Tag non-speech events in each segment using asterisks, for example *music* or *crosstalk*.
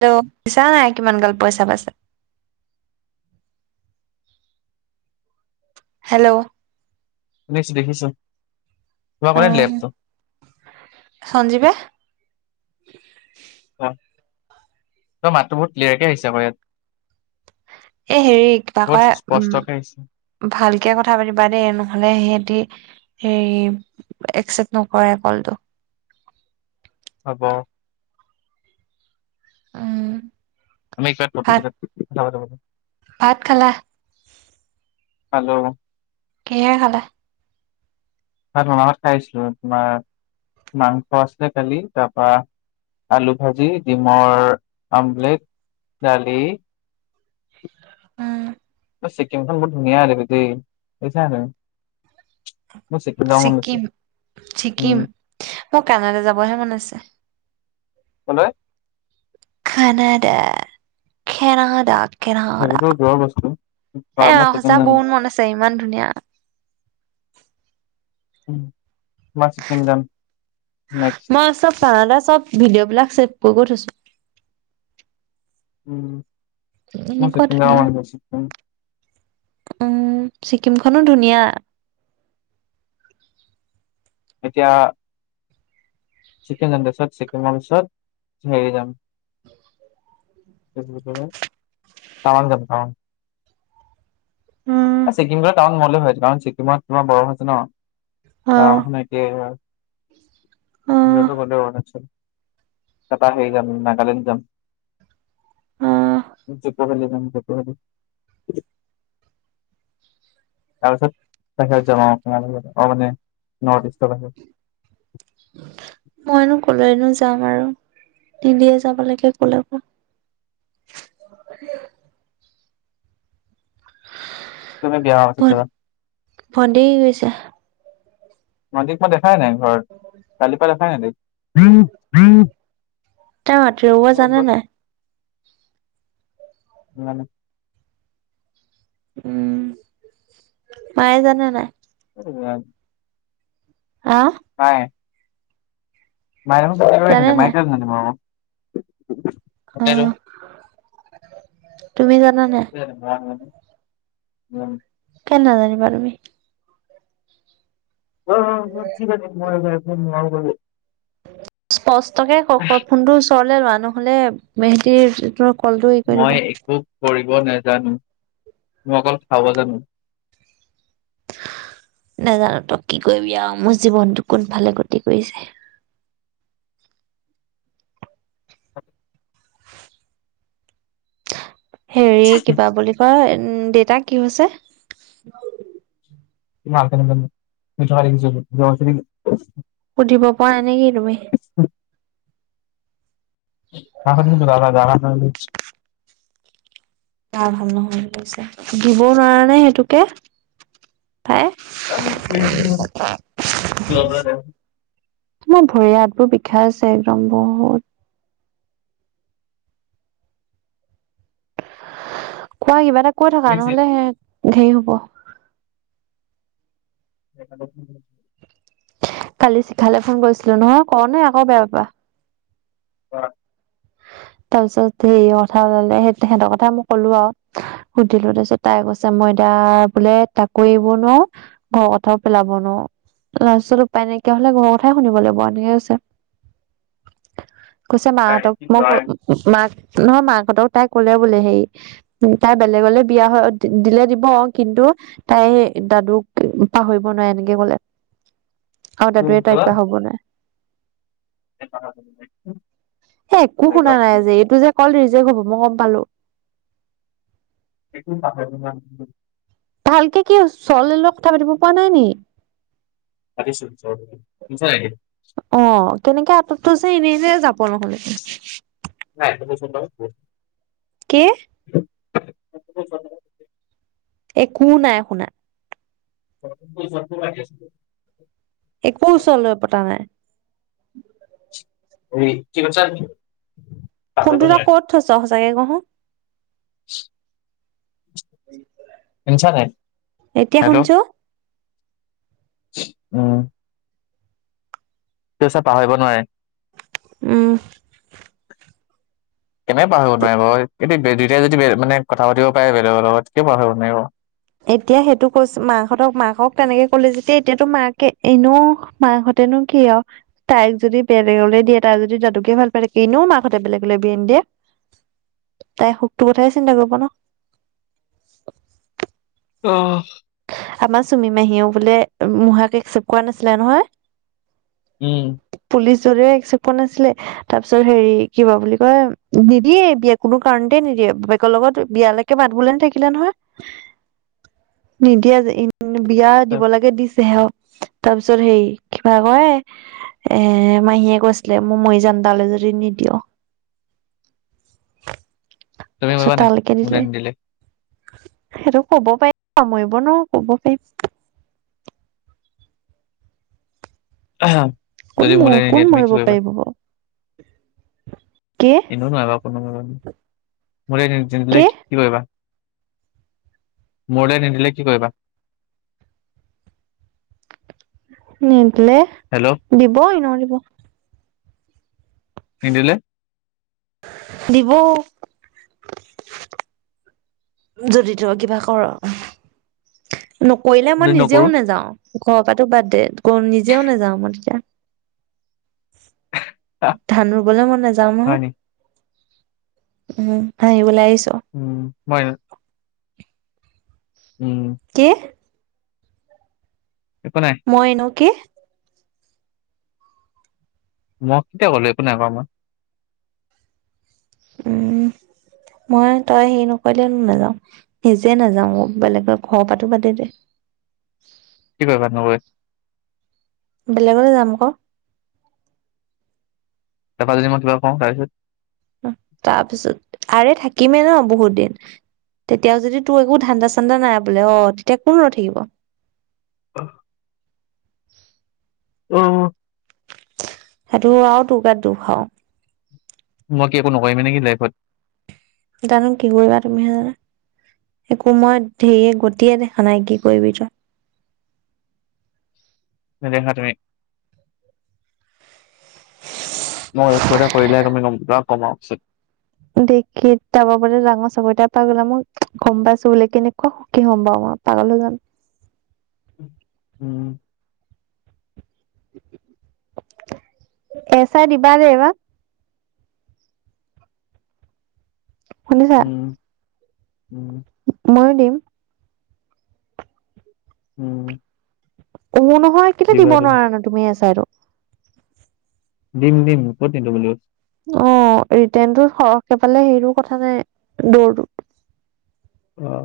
ত দিছা নাই কিমান গাল পইচা পাইছে? হেল্ল'। নেক্স দেখিছোঁ। অহ সঞ্জীৱে? অ', তই মাতটো বহুত ক্লিয়াৰকে আহিছে আকৌ ইয়াত। এ হেৰি কিবা বহুত কয় স্পষ্টকে আহিছে উম ভালকে কথা পাতিবা দেই নহ'লে সিহঁতি হে একচেপ্ট নকৰে কলটো। হ'ব। উম। আমি ভাত *unintelligible* যাব যাব। ভাত খালা? খালো। কিহেৰে খালা? ভাত ম ভাত খাইছিলো তোমাৰ মাংস আছিলে খালি তাৰপা আলু ভাজি ডিমৰ আমলেট দালি উম। ছিকিমখন বহুত ধুনীয়া আৰু বি দে গৈছানে তুমি। ছিকিম উম ছিকিম মোৰ কানাডা যাবহে মন আছে। কলৈ? খনদা খেনাদা। কানাডা সেইবোৰতো দূৰৰ বস্তু বা এ মই ছিকিম সঁচা যাম বহুত মন আছে ইমান ধুনীয়া। *inaudible* মই ছিকিম যাম নেক্স। মই চব কানাডা চব ভিডিঅ' বিলাক ছেভ কৰি গৈ থৈছো। উম, মই এনেকুৱা ছিকিম যাব ধুনীয়া মন গৈছে উম। উম, ছিকিমখনো ধুনীয়া। এতিয়া চিকেন যাম দে চিকেন পাছত হেৰি যাম। টাৱান যাম টাৱান। উম ছিকিম গলে টাৱাং নগলে হয় কাৰণ ছিকিমত তাৰ বৰফ আছে ন। অহ, অ', *unintelligible* অ', *unintelligible* তাৰ পা হেৰি যাম নাগালেণ্ড যাম। অ', দিপৰভেলী যাম, দিপৰভেলী। তাৰপিছত *unintelligible* নৰ ইষ্টৰ *unintelligible* *unintelligible* মইনো কলৈনো যাম আৰু দিদিয়ে যাব লকে কলেব। *unintelligible* তুমি বিয়া হোৱাৰ পাছত যাবা *unintelligible* গৈছে। নজিক মই দেখাই নাই ঘৰত, কালি পৰা দেখাই নাই দেখোন তাই মাটি ৰুব জানে নাই? ন *unintelligible* উম মায়ে জানে নাই। উ *unintelligible* অ',। কাই। মাই জানে নাই? *unintelligible* অ', তুমি জানা নাই? উ *unintelligible* কেলে নাজানিবা তুমি। অহ, *unintelligible* নোৱাৰো বাবে। স্পষ্টকে কওঁক ফোনটোৰ ওচৰলে লোৱা নহ'লে মেহেতিৰ মই একো কৰিব নাজানোঁ, মই অকল খাব জানোঁ। *unintelligible* নাজানোতো কি কৰিবি আৰু মোৰ জীৱনটো কোনফালে গতি কৰিছে। হেৰি কিবা বুলি কয়, দেউতাৰ কি হৈছে? মই *unintelligible* নাজানোঁ, শুই থকা দেখিছোঁ জৰ হৈছে নেকি। সুধিব পৰা নেকি তুমি। *unintelligible* গা ভাল নহয় বুলি কৈছে। দিবওঁ নোৱাৰানে সেইটোকে। ঠে *unintelligible* তোমাৰ ভৰি হাতবোৰ বিষাই আছে একদম বহুত। কোৱা কিবা এটা কৈ থকা, নহ'লে হেৰি হ'ব। *unintelligible* কালি শিখালে ফোন কৰিছিলোঁ নহয় কওঁ নে আকৌ বেয়া পাবা। কোৱা। তাৰপিছত হেৰিৰ কথা ক'লে, সেহেঁত সেহঁতৰ কথা মই ক'লো আৰু। সুধিলোঁ, তাৰপিছত তাই কৈছে মই মই এতিয়া বোলে, তাকো এৰিব নোৱাৰোঁ ঘৰৰ কথাওঁ পেলাব নোৱাৰোঁ। লাষ্টত উপায় নাইকিয়া হ'লে ঘৰৰ কথাই শুনিব লাগিব, এনেকে‌ কৈছে। কৈছে মাহঁতক মই ক মাক নহয়, মাহঁতক তাই ক'লে বোলে হেৰি, তাই বেলেগলে বিয়া হয়, দিলে দিব হ'ব কিন্তু তাই দাদুক পাহৰিব নোৱাৰে, এনেকে ক'লে। আৰু দাদুৱে তাইক পাহৰিব নোৱাৰে। এ একো *unintelligible* শুনা নাই যে, এইটো যে কল ৰিজেক্ হ'ব মই গম পালোঁ। তাইকো পাহৰিব নোৱাৰে সেইটো। ভালকে কি চলিলত কথা পাতিব পৰা নাই নেকি। পাতিছোঁ চলিলত শুনিছেনে নাই এইটো। তেনেকে আততটো যে এনেই এনেই যাব নহ'লে। নাই কৈওঁচোন তই কওঁ। কি? *unintelligible* একো নাই শুনা। ফোনটো ওচৰতটো ৰাখি আছিলোঁ। একো ওচৰত লৈ পতা নাই। এই কি কৈছা। ফোনটো তই ক'ত থৈছা সঁচাকে কওঁচোন। *unintelligible* শুনিছানে নাই, এতিয়া হেল্ল'। শুনিছো *unintelligible* উম। কি কৈছা, পাহৰিব নোৱাৰে। উম *inaudible* কেনেকে পাহৰিৱা নোৱাৰিব, এ দুটাই যদি মানে কথা পাতিব পাৰে বেলেগৰ লগত কিয় পাৰাহৰিব নোৱাৰিব। এতিয়া সেইটো কৈছো, মাহঁতক মাকক তেনেকে ক'লে যেতিয়া এতিয়াতো মাকে এনেও মকহত তেনো কি আৰু তাইক যদি বেলেগলৈ দিয়ে তাইক যদি দাদুকে ভাল পায় থাকে, এনেও মাকহঁতে বেলেগলৈ বিয়া নিদিয়ে। তাইৰ সুখটো কথায়ে চিন্তা কৰিব ন। অহ। আমাৰ চুমি মাহীয়েও বোলে মোহাক একচেপ্ট কৰা নাছিলে নহয়। উম। প একপ আছিলে তাৰ পিছত হেৰি কি বা বুলি কয় নিদিয়ে বিয়া কোনো কাৰণতে নিদিয়ে বাপেকৰ লগত বিয়ালৈকে বাত বোলে নে থাকিলে নহয়। নিদিয়া যে বিয়া দিব লাগে দিছেহে তাৰ পিছত হেৰি কিবা কয় এ মাহীয়ে কৈছিলে মোৰ মই যান তালৈ য যদি নিদিয়ে। তুমি মাৰিবা নাই ছোতালকে মোলে দিলে। নিদিলে সেইটো কব পাৰিম, সামৰিব ন কব পাৰিম। আহ। কোন ম কোন মৰিব পাৰিব বাৰু। কে এো নহয় বাৰ, কোনো মিল কে কি কৰিবা? মোৰলৈ নিদিলে কি কৰিবা? *inaudible* নিদিলে, হেল্ল' দিব এনেও দিব। নিদিলে? দিব। যদি তই কিবা কৰ, নকৰিলে মই যদি নকৰো নিজেও নেযাও। ঘৰৰ পৰাো বাদ দে, নিজেও নাযাওঁ মই তেতিয়া। আহ, ধান ৰুবলৈ মই নাযাওঁ ন, হয় নি উম হাহিবলৈ আহিছ। উম হয় ন। উম। কি একো নাই মই এনো কি মই কেতিয়া ক'লো এক কোনে উম। মই তই হেৰি নকৰিলে নাযাও, নিজে নাযাও বেলেগৰ ঘৰৰ পাতো বাদে দে। *inaudible* কি নব? *unintelligible* বেলেগলৈ যাম আকৌ। তাৰপা যদি মই কিবা কওঁ তাৰপিছত? তাৰপিছত আৰে থাকিমে ন বহুত দিন। তেতিয়াও যদি তোৰ একো ধান্দা চান্দা নাই বোলে অ' তেতিয়া কোন ৰই থাকিব? অ'। উম। সেইটো আৰু তোৰগাত দুখ আৰু। মই কি একো নকৰিমি নেকি লাইফত? জানো কি কৰিবা তুমিহে জানা। একো মই ধেৰিয়ে গতিয়ে দেখা নাই কি কৰিবি তই। *unintelligible* মইতে কৰিলে তুমি কমা উচিত। দেখি যাব বোলে ডাঙৰ চাকৰিটাৰ পাই গলে, মই গম পাইছো বোলে কেনেকুৱা সুখী হম পাওঁ মই। অ' পাগাল হৈ যাম। উম। এছা ডিবা দে বা শুনিছা উম উম। মই দিম। উম। অমু নহয় কিন্ত দিবা দিব তুমি নোৱাৰা নো তুমিয়ে চাইটো? দিম দিম ক'ত দিমটো। অ' ৰিটাৰণটো সৰহকৈ পালে সেইটো কথা নাই দৌৰ অ'।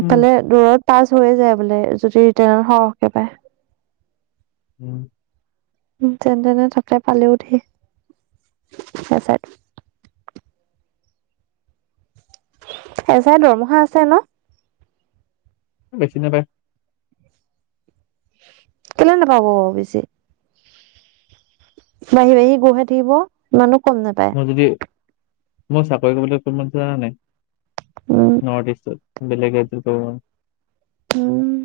উম দূৰত পাছ হৈয়ে যায় বোলে, যদি ৰিটাৰ্ণ সৰহকে পায় উম। উ, যেনেতেনে থাকা পালেও দি চাই হেচাৰ দৰমহা আছে ন'? বেছি নেদেই। কেলে নাপাব বেছি? বাঢ়ি বাঢ়ি গৈ থাকিব, মানুহ গম নাপায়। মই চাকৰি কৰিবলৈ অকনমান পোৰা নাই উম নৰ্থ ইষ্টত। বেলেগ *unintelligible* উম।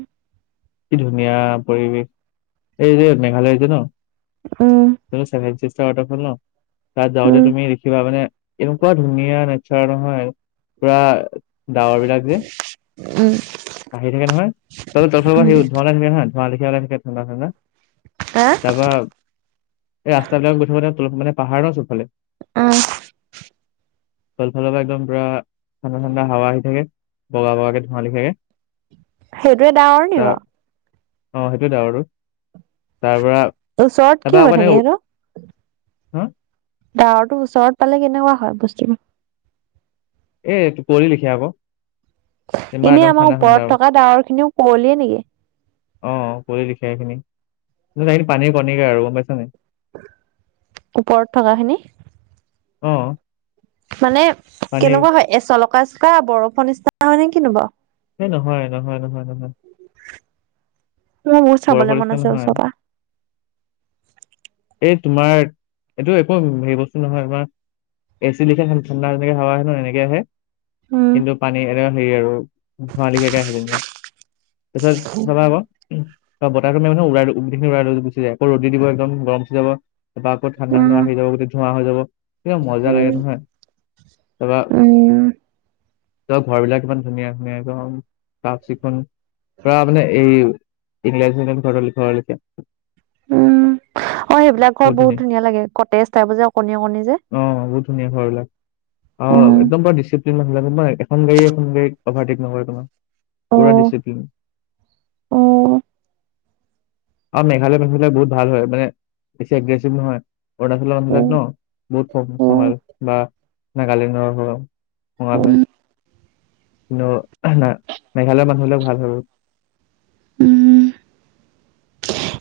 কি ধুনীয়া পৰিৱেশ এই যে মেঘালয় যে ন'? উম এই ছেভেন চিষ্টাৰ ৱাটাৰফল ন'? তাত যাওঁতে উম তুমি দেখিবা মানে এনেকুৱা ধুনীয়া নেচাৰ নহয় পুৰা ডাৱৰবিলাক যে উম। আহি থাকে নহয়, ত' তৰ পৰা উম সি ধোঁৱ লাখিবা হা, ধোৱা লাখিবে ঠাডা ঠাণ্ডা হা তাৰপা এই ৰাস্তাবিলাক গৈঠিবতে মানে পাহাৰৰ চবফালে উম *inaudible* তলফালৰ পৰা একদম পুৰা ঠাণ্ডা ঠাণ্ডা হাৱা আহি থাকে, বগা বগাকে ধোঁৱালি থাকে। সেইটোৱে ডাৱৰ নি বাৰু? অ' সেইটোৱে ডাৱৰ আৰু। তাৰপৰা ওচৰত কি এটা হৈ মানে থাকে সেইটো হা ডাৱৰটো ওচৰত পালে কেনেকুৱা হয় বস্তুবোৰ? এই টোপুৰি লিখিয়া আকৌ। যেনিবা এনে একদম আমাৰ ঠাণ্ডা ঠাণ্ডা ওপৰত আৰু থকা ডাৱৰখিনিও কুঁৱলিয়ে নেকি? অ' কুঁৱলীলিখিয়া এইখিনি, সেইখিনি পানীৰ কণীকা আৰু গম পাইছা নাই? ওপৰত থকাখিনি? অ'। মানে পানীৰ কেনেকুৱা হয় এ, চলকা চকা বৰফুৰ নিচিনা হয় নে কিনো বাৰু? এই নহয় নহয় নহয় নহয়। মোৰ বহুত চাবলৈ বৰফৰ মন নিচিনা আছে ওচৰৰ পৰা নহয়। এই তোমাৰ এইটো একো হেৰি বস্তু নহয় তোমাৰ এ চি কেইটা ঠাণ্ডা তেনেকে হাৱা আহ ন' এনেকে আহে। উম কিন্তু পানী এনে হেৰি আৰু ধোঁৱালিখিয়াকে আহে যেনিবা। এতিয়া যাবা আকৌ। বা বতাহখিনিও মানে উলাই উখি উৰাই গুচি যায় আকৌ ৰ'দ দিব একদম গৰম উঠি যাব। তাৰ ওপৰত ঠাণ্ডা উম ঠাণ্ডা আহি যাব বুলি ধোৱা হৈ যাব, সেই মজা লাগে নহয়। উম। তই ঘৰ বিলাক কিমান ধুনীয়া ধুনীয়া, একদম চাফ চিকুণ। পা বুলে এই ইংলেজ চেনলেজ ঘৰৰ লেখীয়া। উম অ' সেইবিলাক ঘৰ বহুত ধুনীয়া লাগে কতেজ ঠাইবোৰ যে অকণী অকণনি যে। বহুত ধুনীয়া ঘৰবিলাক অ' উম একদম পোৰা ডিচিপ্লিন নহলে এখন গাড়ীয়ে এখন গাড়ীক অভাৰটেক নকৰে তোমাক। অ পোৰা ডিচিপ্লিন। অ আৰু মেঘালয়ৰ মানুহবিলাক বহুত ভাল হয় মানে বেছি এগ্ৰেছিভ নহয়। অৰুণাচলৰ মানুহবিলাক উম ন' উম বহুত বা নাগালেণ্ডৰ ধৰক ধোৱা উম হয়। কিন্তু না মেঘালয়ৰ মানুহবিলাক ভাল হয় আৰু। উম।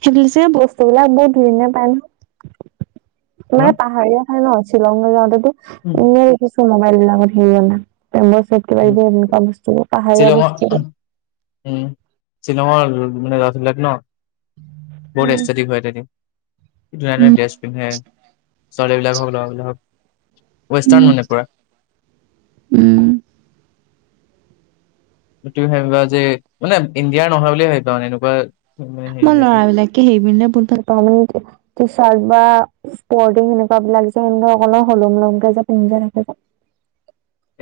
সেইটো যে বস্তুবিলাক বহুত ধুইনীয়া পায় ন'। হা মানে পাহাৰীয়া থাই ন' শ্বিলংলে যাওঁতেতো উম এনে কিছু মোবাইল বিলাক'ত হেৰি ৰন্ধা পেম ভইচত কিবা উম এইবোৰ এনেকুৱা বস্তুবোৰ পাহাৰীয়া শ্বিলঙৰ বস্তু থাকে। উম শ্বিলঙৰ মানে ৰাছবিলাক ন' বহুত উম এষ্টেটিক হয় তাতে। ধুনীয়া উম ধুনীয়া ড্ৰেছ পিন্ধে। ছোৱালী বিলাক হওক লৰাবিলাক হওক। উম ৱেষ্টাৰ্ণ মানে পুৰা। উম তুমি ভাবিবা যে মানে ইণ্ডিয়াৰ নহয় বুলিয়ে ভাবিবা এনেকুৱা মানে হেৰি মই হেতি ল'ৰা বিলাকে সেই পিন্ধলে বহুত ভাল পাওঁ। *inaudible* ছাৰ্ট বা ইছপৰ্তিং সেনেকুৱা বিলাক যে *unintelligible* হলম লমকে যে পিন্ধে থাকে। *unintelligible*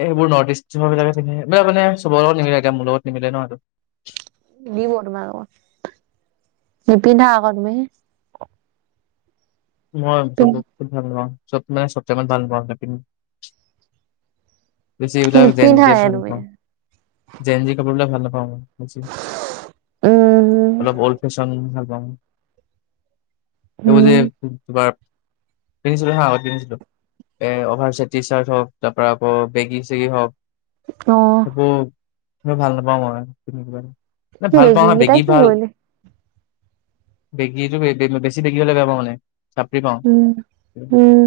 এইবোৰ নৰ্থ ইষ্টৰ বিলাকে পিন্ধে। *unintelligible* মানে চবৰে লগত নিমিলে এতিয়া মোৰ লগত নিমিলে ন' সেটো। দিব তোমাক আকৌ। নিপিন্ধা আকৌ তুমি। মই চব বস্তু ভাল নাপাওঁ। চব মানে চব টাইমত ভাল পাওঁ নিপিন বেছি এইবিলাক জেন জেট নিপিন্ধায়ে ভাল তুমি পাওঁ। জেনজি কাপোৰ বিলাক ভাল নাপাওঁ মই। *unintelligible* উম অলপ অল্ড ফেশ্বন ভাল পাওঁ মই। এইবোৰ যে উম *inaudible* পিন্ধিছিলোঁ হা আগত পিন্ধিছিলোঁ। এ, অভাৰ চেত তিছাৰ্ত হওঁক তাৰ পা আকৌ বেগি চেগি হওঁক অহ। মই ভাল নাপাওঁ মই। এ, ভাল পাওঁ হা কেইটা বেগী কি ভাল। কৰিলি বেগীটো বে-বে-বেছি বেগী হ'লে বেয়া পাওঁ মানে। চাপৰি পাওঁ উম, উম।